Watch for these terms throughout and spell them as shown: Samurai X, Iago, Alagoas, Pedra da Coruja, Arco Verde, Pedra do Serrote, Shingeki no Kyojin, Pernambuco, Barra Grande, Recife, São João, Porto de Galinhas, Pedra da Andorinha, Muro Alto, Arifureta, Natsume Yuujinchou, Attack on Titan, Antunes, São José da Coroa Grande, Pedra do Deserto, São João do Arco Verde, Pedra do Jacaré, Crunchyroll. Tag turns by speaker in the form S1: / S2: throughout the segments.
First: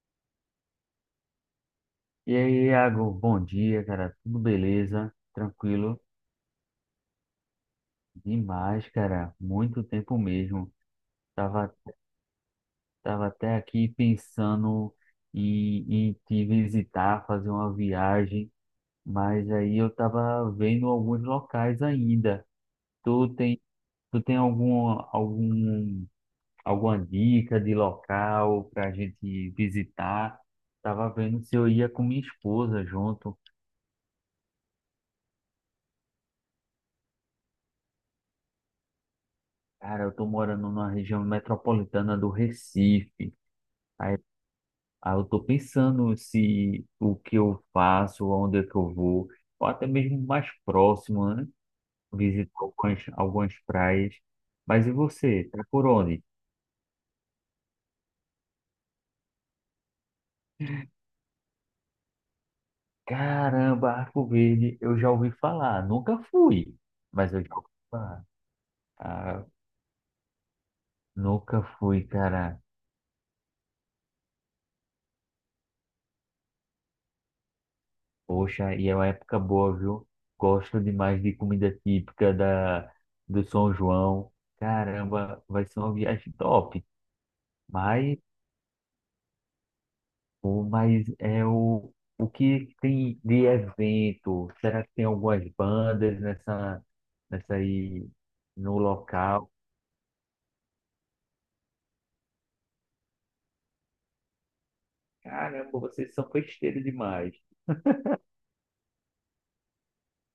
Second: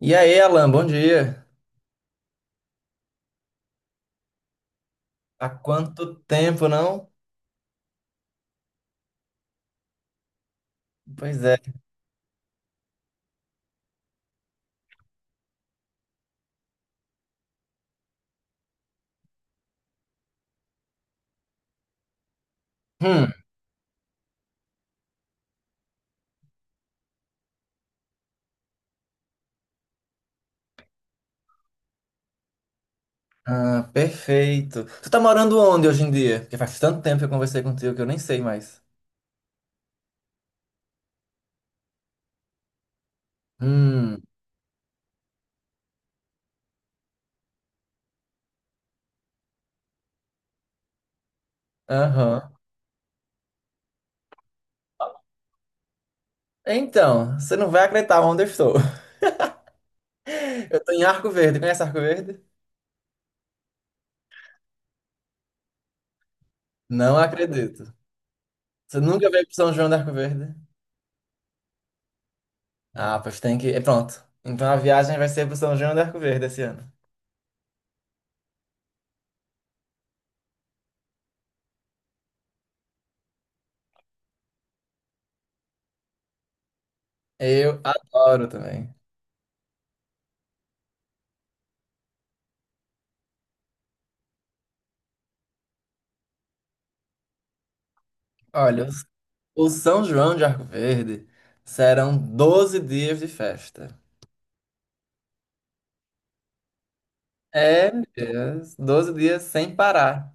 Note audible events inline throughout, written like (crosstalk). S1: E aí, Alan, bom dia.
S2: E aí, Iago, bom dia, cara. Tudo beleza?
S1: Há
S2: Tranquilo?
S1: quanto tempo, não?
S2: Demais, cara. Muito tempo mesmo.
S1: Pois é.
S2: Tava, tava até aqui pensando em te visitar, fazer uma viagem, mas aí eu tava vendo alguns locais ainda. Tu
S1: Hum,
S2: tem, tu tem alguma dica de local pra gente visitar? Tava vendo se eu ia com minha esposa junto.
S1: ah, perfeito. Tu tá morando onde hoje em dia? Porque faz tanto tempo que eu conversei contigo que eu nem sei mais.
S2: Cara, eu tô morando numa região metropolitana do Recife. Aí,
S1: Hum,
S2: aí eu tô pensando se o que eu faço, aonde é que eu vou, ou até mesmo mais próximo, né? Visitar
S1: aham.
S2: algumas praias. Mas e você? Tá por onde?
S1: Então, você não vai acreditar onde eu estou. (laughs) Eu tô em Arco Verde. Conhece Arco Verde?
S2: Caramba, Arco Verde, eu já ouvi falar. Nunca fui,
S1: Não
S2: mas eu já ouvi
S1: acredito.
S2: falar.
S1: Você nunca
S2: Ah,
S1: veio pro São João do Arco Verde?
S2: nunca fui, cara.
S1: Ah, pois tem que, é, pronto. Então a viagem vai ser pro São João do Arco Verde esse ano.
S2: Poxa, e é uma época boa, viu? Gosto demais de comida típica do São João. Caramba, vai ser uma viagem top.
S1: Eu
S2: Mas,
S1: adoro também.
S2: o- mas é o, o que tem de evento? Será que tem algumas bandas nessa aí no
S1: Olha, eu
S2: local?
S1: o São João de Arco Verde serão 12 dias de festa.
S2: Caramba, vocês são festeiros demais.
S1: É, yes, 12 dias sem parar.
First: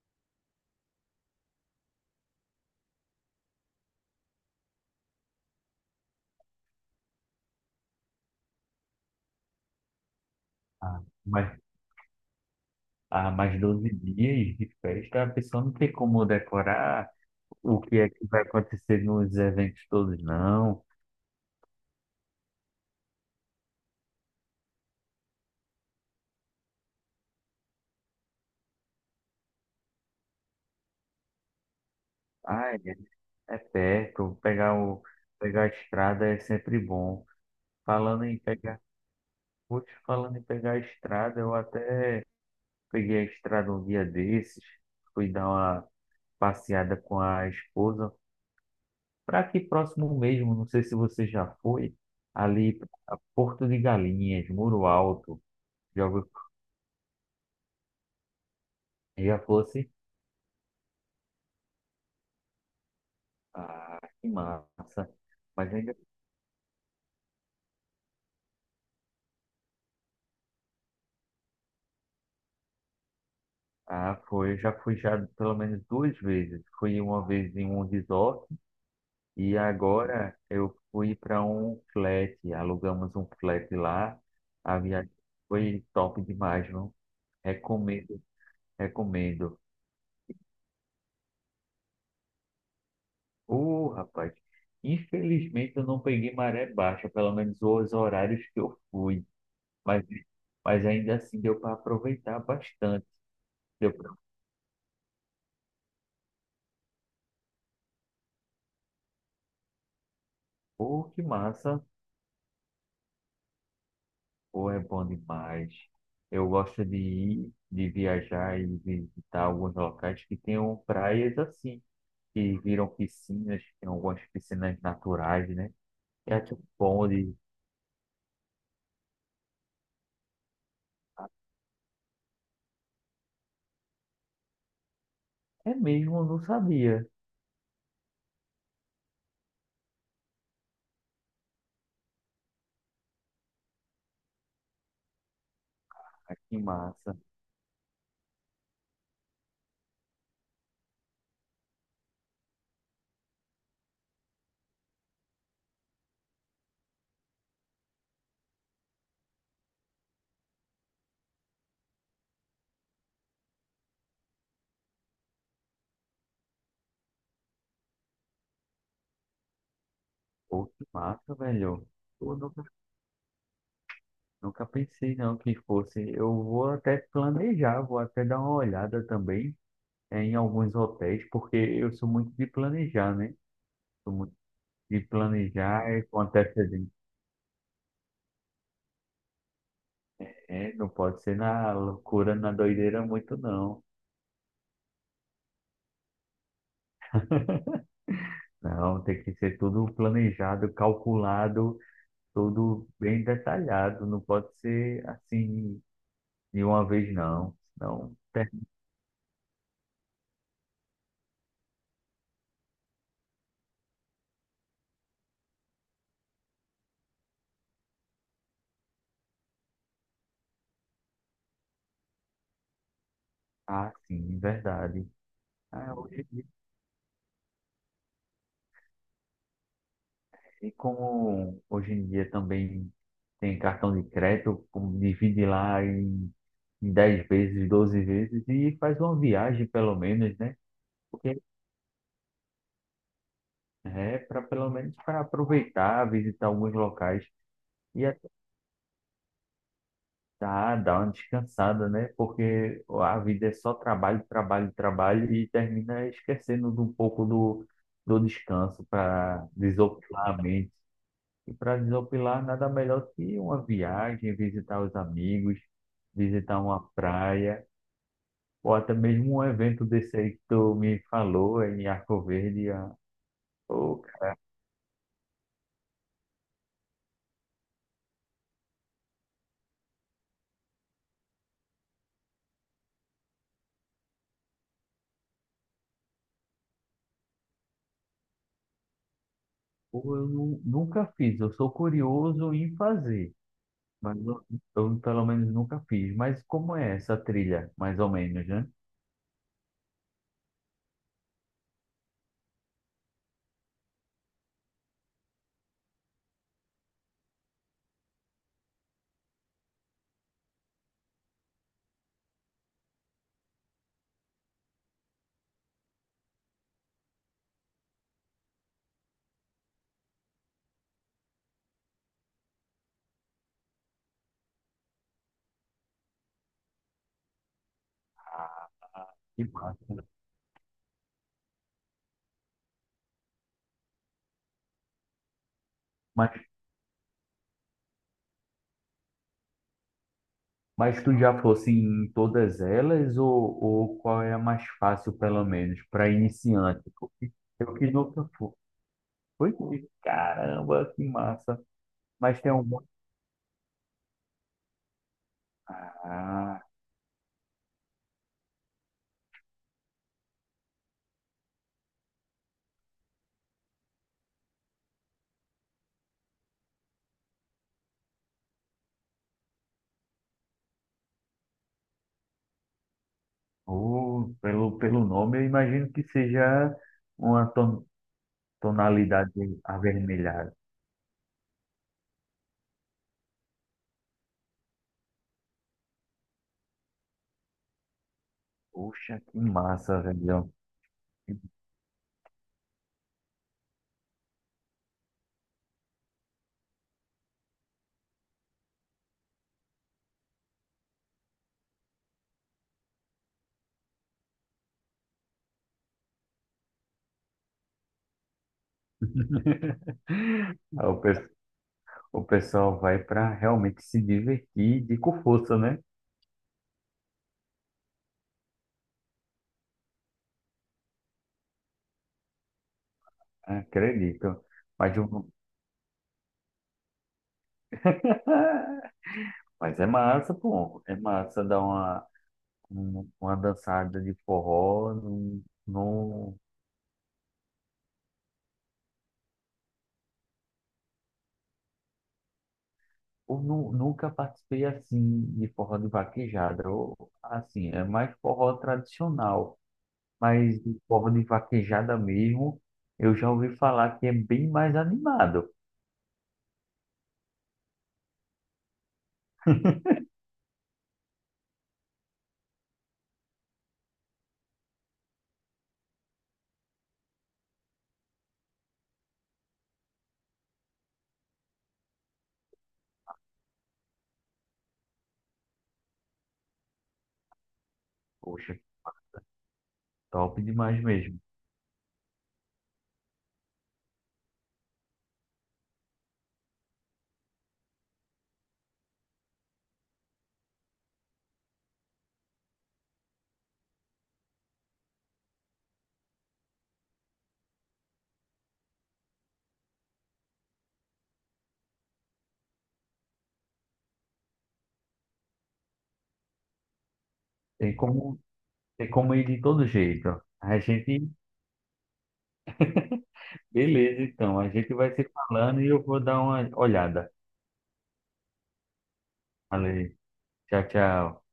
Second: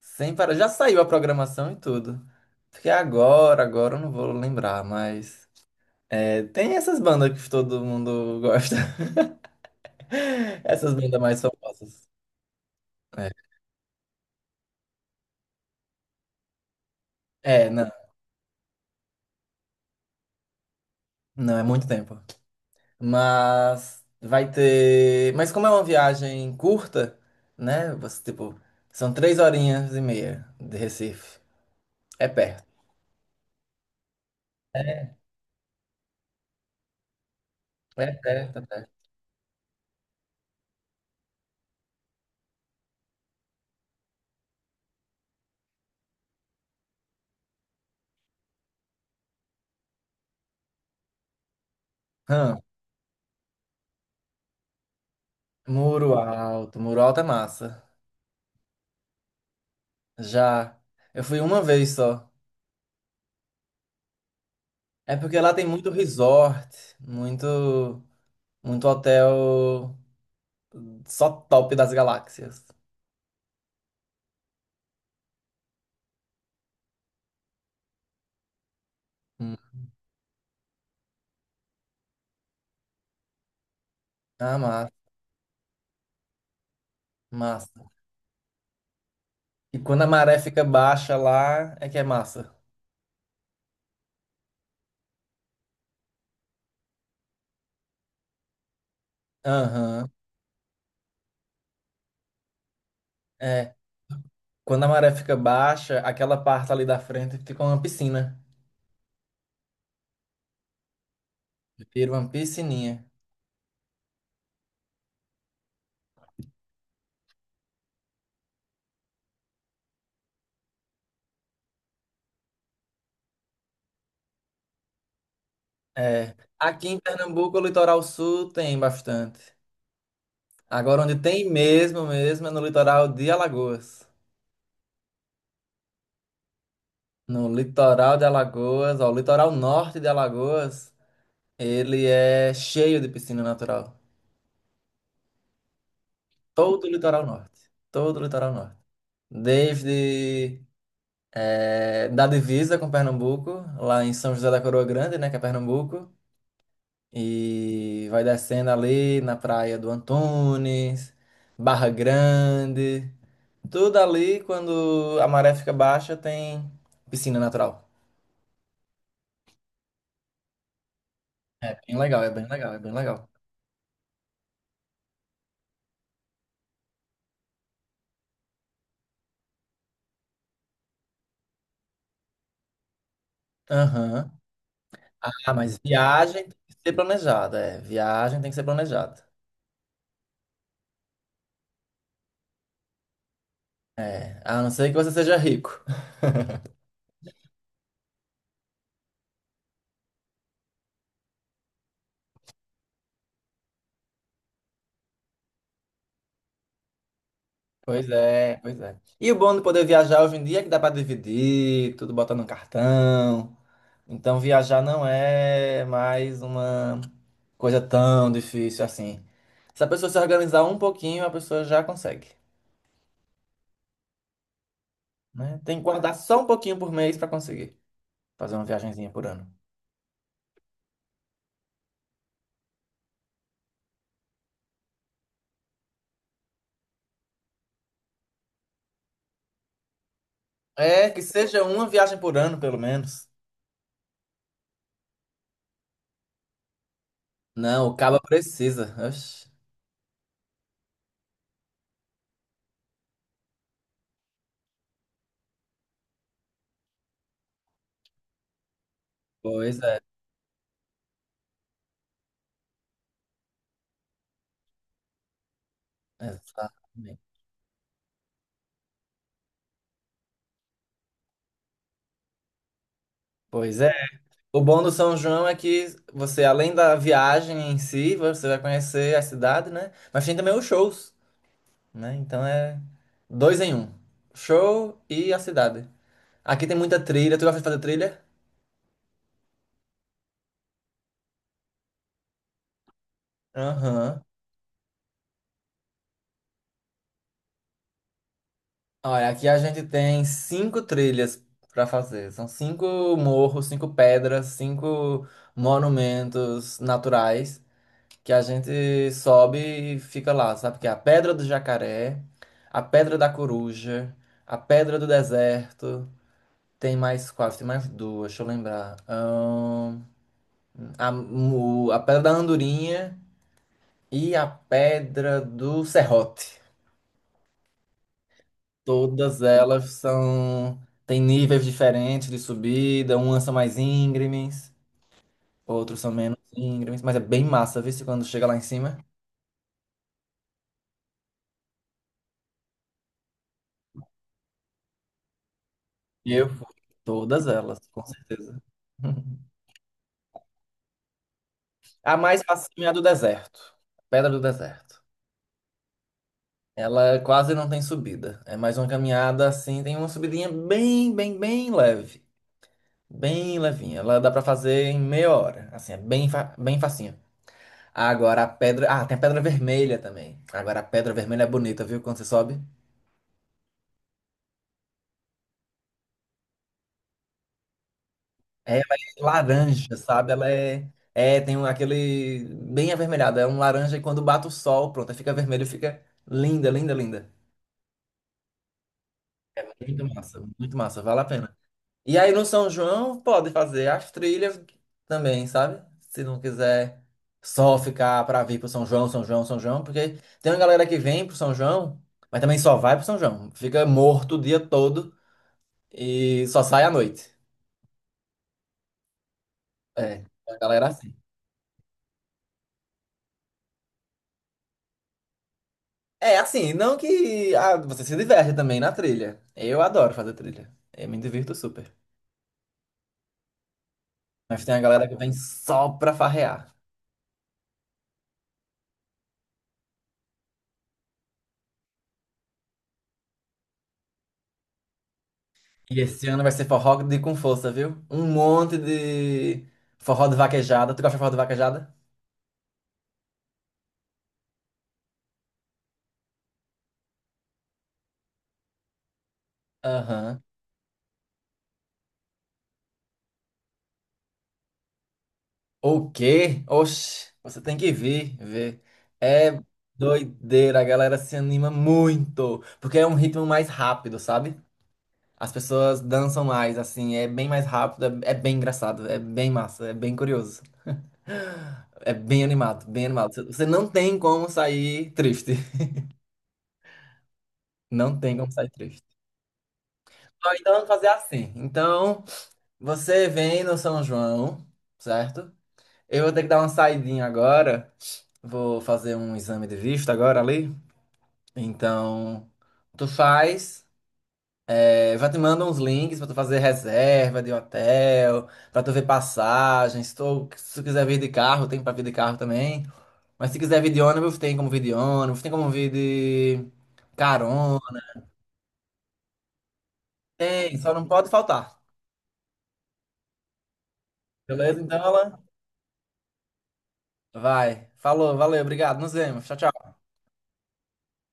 S1: Sem parar. Já saiu a programação e tudo. Porque agora eu não vou lembrar, mas é, tem essas bandas que todo mundo gosta. (laughs) Essas
S2: Ah,
S1: bandas mais
S2: mas
S1: famosas. É,
S2: há mais 12 dias de festa, a pessoa não tem como decorar
S1: é,
S2: o
S1: não,
S2: que é que vai acontecer nos eventos todos, não.
S1: não é muito tempo. Mas vai ter. Mas como é uma viagem curta, né? Você, tipo, são 3 horinhas e meia de Recife. É perto.
S2: Ah, é, é perto. Pegar a estrada é sempre bom.
S1: É
S2: Falando em
S1: perto, é
S2: pegar,
S1: perto.
S2: putz, falando em pegar a estrada, eu até peguei a estrada um dia desses. Fui dar uma passeada com a esposa. Para aqui próximo mesmo, não sei se você já foi,
S1: Hã,
S2: ali pra Porto de Galinhas, Muro Alto. Já,
S1: Muro Alto. Muro Alto é massa.
S2: já fosse?
S1: Já. Eu fui uma vez só.
S2: Ah, que massa.
S1: É porque lá tem
S2: Mas
S1: muito
S2: ainda.
S1: resort, muito, muito hotel só top das galáxias.
S2: Ah, foi. Já fui já pelo menos duas vezes. Fui uma vez em um resort. E
S1: Hum.
S2: agora eu fui para um flat, alugamos um flat lá.
S1: Ah,
S2: A
S1: massa,
S2: viagem foi top demais, viu?
S1: massa.
S2: Recomendo, recomendo.
S1: E quando a maré fica baixa lá, é que é massa.
S2: Rapaz, infelizmente eu não peguei maré baixa, pelo menos os horários que eu fui. Mas,
S1: Aham,
S2: mas ainda assim deu para aproveitar bastante.
S1: é.
S2: Deu para,
S1: Quando a maré fica baixa, aquela parte ali da frente fica uma piscina.
S2: pô, que massa,
S1: Vira uma piscininha.
S2: pô, é bom demais. Eu gosto de ir, de viajar e visitar alguns locais que tenham praias assim que viram piscinas, tem algumas piscinas naturais, né? E
S1: É.
S2: aqui um
S1: Aqui em
S2: bonde.
S1: Pernambuco, o litoral sul tem bastante. Agora, onde tem mesmo, mesmo, é no litoral de Alagoas.
S2: É mesmo, eu não sabia.
S1: No litoral de Alagoas, ó, o litoral norte de Alagoas, ele é cheio de piscina natural.
S2: Ah, que
S1: Todo o
S2: massa.
S1: litoral norte. Todo o litoral norte. Desde eh, da divisa com Pernambuco, lá em São José da Coroa Grande, né, que é Pernambuco, e vai descendo ali na praia do Antunes, Barra Grande. Tudo ali, quando a maré fica baixa, tem piscina natural.
S2: Pô, que massa,
S1: É
S2: velho.
S1: bem legal, é
S2: Pô,
S1: bem
S2: nunca,
S1: legal, é bem legal.
S2: nunca pensei não que fosse. Eu vou até planejar, vou até dar uma olhada também em alguns hotéis, porque eu sou muito de planejar, né? Sou
S1: Aham.
S2: muito de
S1: Ah, mas
S2: planejar com
S1: viagem tem que
S2: antecedência.
S1: ser planejada. É, viagem tem que ser planejada.
S2: É, não pode ser na loucura, na doideira muito, não.
S1: É, a não ser que você seja rico. (laughs)
S2: Não, tem que ser tudo planejado, calculado tudo bem detalhado, não pode ser assim de uma vez não,
S1: Pois
S2: não
S1: é,
S2: terminar
S1: pois é. E o bom de poder viajar hoje em dia é que dá pra dividir, tudo bota no cartão. Então viajar não é mais uma coisa tão difícil assim. Se a pessoa se organizar um pouquinho, a pessoa já consegue,
S2: assim, verdade.
S1: né? Tem que
S2: Ah,
S1: guardar
S2: hoje em
S1: só um
S2: dia,
S1: pouquinho por mês para conseguir fazer uma viagenzinha por ano.
S2: e como hoje em dia também tem cartão de crédito, como divide lá em 10 vezes, 12 vezes e faz uma viagem pelo menos, né?
S1: É, que
S2: Porque
S1: seja uma viagem por ano, pelo menos.
S2: é para pelo menos para aproveitar, visitar alguns locais.
S1: Não, o
S2: E
S1: caba precisa. Oxe.
S2: tá dá uma descansada, né? Porque a vida é só trabalho, trabalho, trabalho e termina esquecendo de um pouco do descanso para
S1: Pois é,
S2: desopilar a mente. E para desopilar, nada melhor que uma viagem, visitar os amigos, visitar uma
S1: exatamente.
S2: praia, ou até mesmo um evento desse aí que tu me falou em Arco Verde. Ah,
S1: Pois é.
S2: pô, cara,
S1: O bom do São João é que você, além da viagem em si, você vai conhecer a cidade, né? Mas tem também os shows, né? Então é dois em um. Show e a cidade. Aqui tem muita trilha. Tu gosta de fazer trilha?
S2: pô, eu nunca fiz, eu sou curioso em fazer. Mas
S1: Aham.
S2: eu, pelo menos nunca fiz. Mas como é essa trilha, mais ou menos, né?
S1: Olha, aqui a gente tem cinco trilhas para fazer. São cinco morros, cinco pedras, cinco monumentos naturais que a gente sobe e fica lá, sabe? Que é a Pedra do Jacaré, a Pedra da Coruja, a Pedra do Deserto. Tem mais quatro, tem mais duas, deixa eu lembrar. A Pedra da Andorinha e a Pedra do Serrote. Todas
S2: Que
S1: elas
S2: massa.
S1: são. Tem níveis diferentes de subida, umas são mais íngremes, outros são
S2: Mas,
S1: menos íngremes, mas é bem massa, viu? Se Quando chega lá em cima.
S2: mas tu já fosse em todas elas ou qual é a mais fácil, pelo menos, para
S1: E eu fui.
S2: iniciante? Porque
S1: Todas
S2: eu
S1: elas,
S2: que
S1: com
S2: nunca fui.
S1: certeza. (laughs)
S2: Foi? Caramba, que massa.
S1: A
S2: Mas
S1: mais
S2: tem alguma.
S1: facinha é a do deserto. Pedra do deserto.
S2: Ah,
S1: Ela quase não tem subida. É mais uma caminhada assim, tem uma subidinha bem, bem, bem leve. Bem levinha. Ela dá pra fazer em meia hora. Assim, é bem, bem facinho. Agora a pedra. Ah, tem a pedra vermelha também. Agora a pedra vermelha é bonita, viu? Quando você sobe.
S2: oh, pelo, pelo nome, eu imagino que seja uma
S1: É, ela é
S2: tonalidade
S1: laranja, sabe? Ela
S2: avermelhada.
S1: é. É, tem aquele. Bem avermelhado. É um laranja e quando bate o sol, pronto, aí fica vermelho, fica linda, linda, linda.
S2: Poxa, que
S1: É
S2: massa, velho.
S1: muito massa, vale a pena.
S2: (laughs)
S1: E aí no São João pode fazer as trilhas também, sabe? Se não quiser só ficar pra vir pro São João, São João, São João, porque tem uma galera que vem pro São João, mas também só vai pro São João. Fica morto o dia todo. E só sai à noite. É, a
S2: Aí
S1: galera
S2: o
S1: assim.
S2: O pessoal vai para realmente se divertir de com força, né?
S1: É, assim, não que ah, você se diverte também na trilha. Eu adoro fazer trilha. Eu me divirto super.
S2: Acredito.
S1: Mas tem a
S2: Mas,
S1: galera que
S2: eu-
S1: vem só pra farrear.
S2: (laughs) mas é massa, pô. É massa dar uma dançada de forró. Não,
S1: E esse
S2: não,
S1: ano vai ser forró de com força, viu? Um monte de forró de vaquejada. Tu gosta de forró de vaquejada?
S2: eu nunca participei assim de forró de vaquejada. Eu, assim, é mais forró tradicional.
S1: Aham.
S2: Mas de forró de vaquejada mesmo, eu já ouvi falar que é bem mais animado.
S1: O quê? Oxe, você tem que vir, ver. É doideira, a galera se anima muito. Porque é um ritmo mais rápido, sabe? As pessoas dançam mais, assim, é bem mais rápido, é, é bem engraçado, é bem massa, é bem curioso. É bem animado, bem animado. Você não tem como sair triste. Não tem como
S2: Poxa,
S1: sair triste.
S2: top
S1: Ó, então
S2: demais
S1: vamos fazer
S2: mesmo.
S1: assim. Então, você vem no São João, certo? Eu vou ter que dar uma saidinha agora. Vou fazer um exame de vista agora ali. Então, tu faz. É, já te mando uns links pra tu fazer reserva de hotel, pra tu ver passagens. Se tu quiser vir de carro, tem pra vir de carro também. Mas se quiser vir de ônibus, tem como vir de ônibus, tem como vir de
S2: Tem
S1: carona.
S2: como. Tem como ir de todo jeito. A
S1: Tem, só não
S2: gente,
S1: pode faltar.
S2: (laughs) beleza, então. A gente
S1: Beleza?
S2: vai
S1: Então,
S2: se
S1: Alan?
S2: falando e eu vou dar uma olhada.
S1: Vai. Falou, valeu, obrigado. Nos vemos. Tchau, tchau.
S2: Valeu. Tchau, tchau.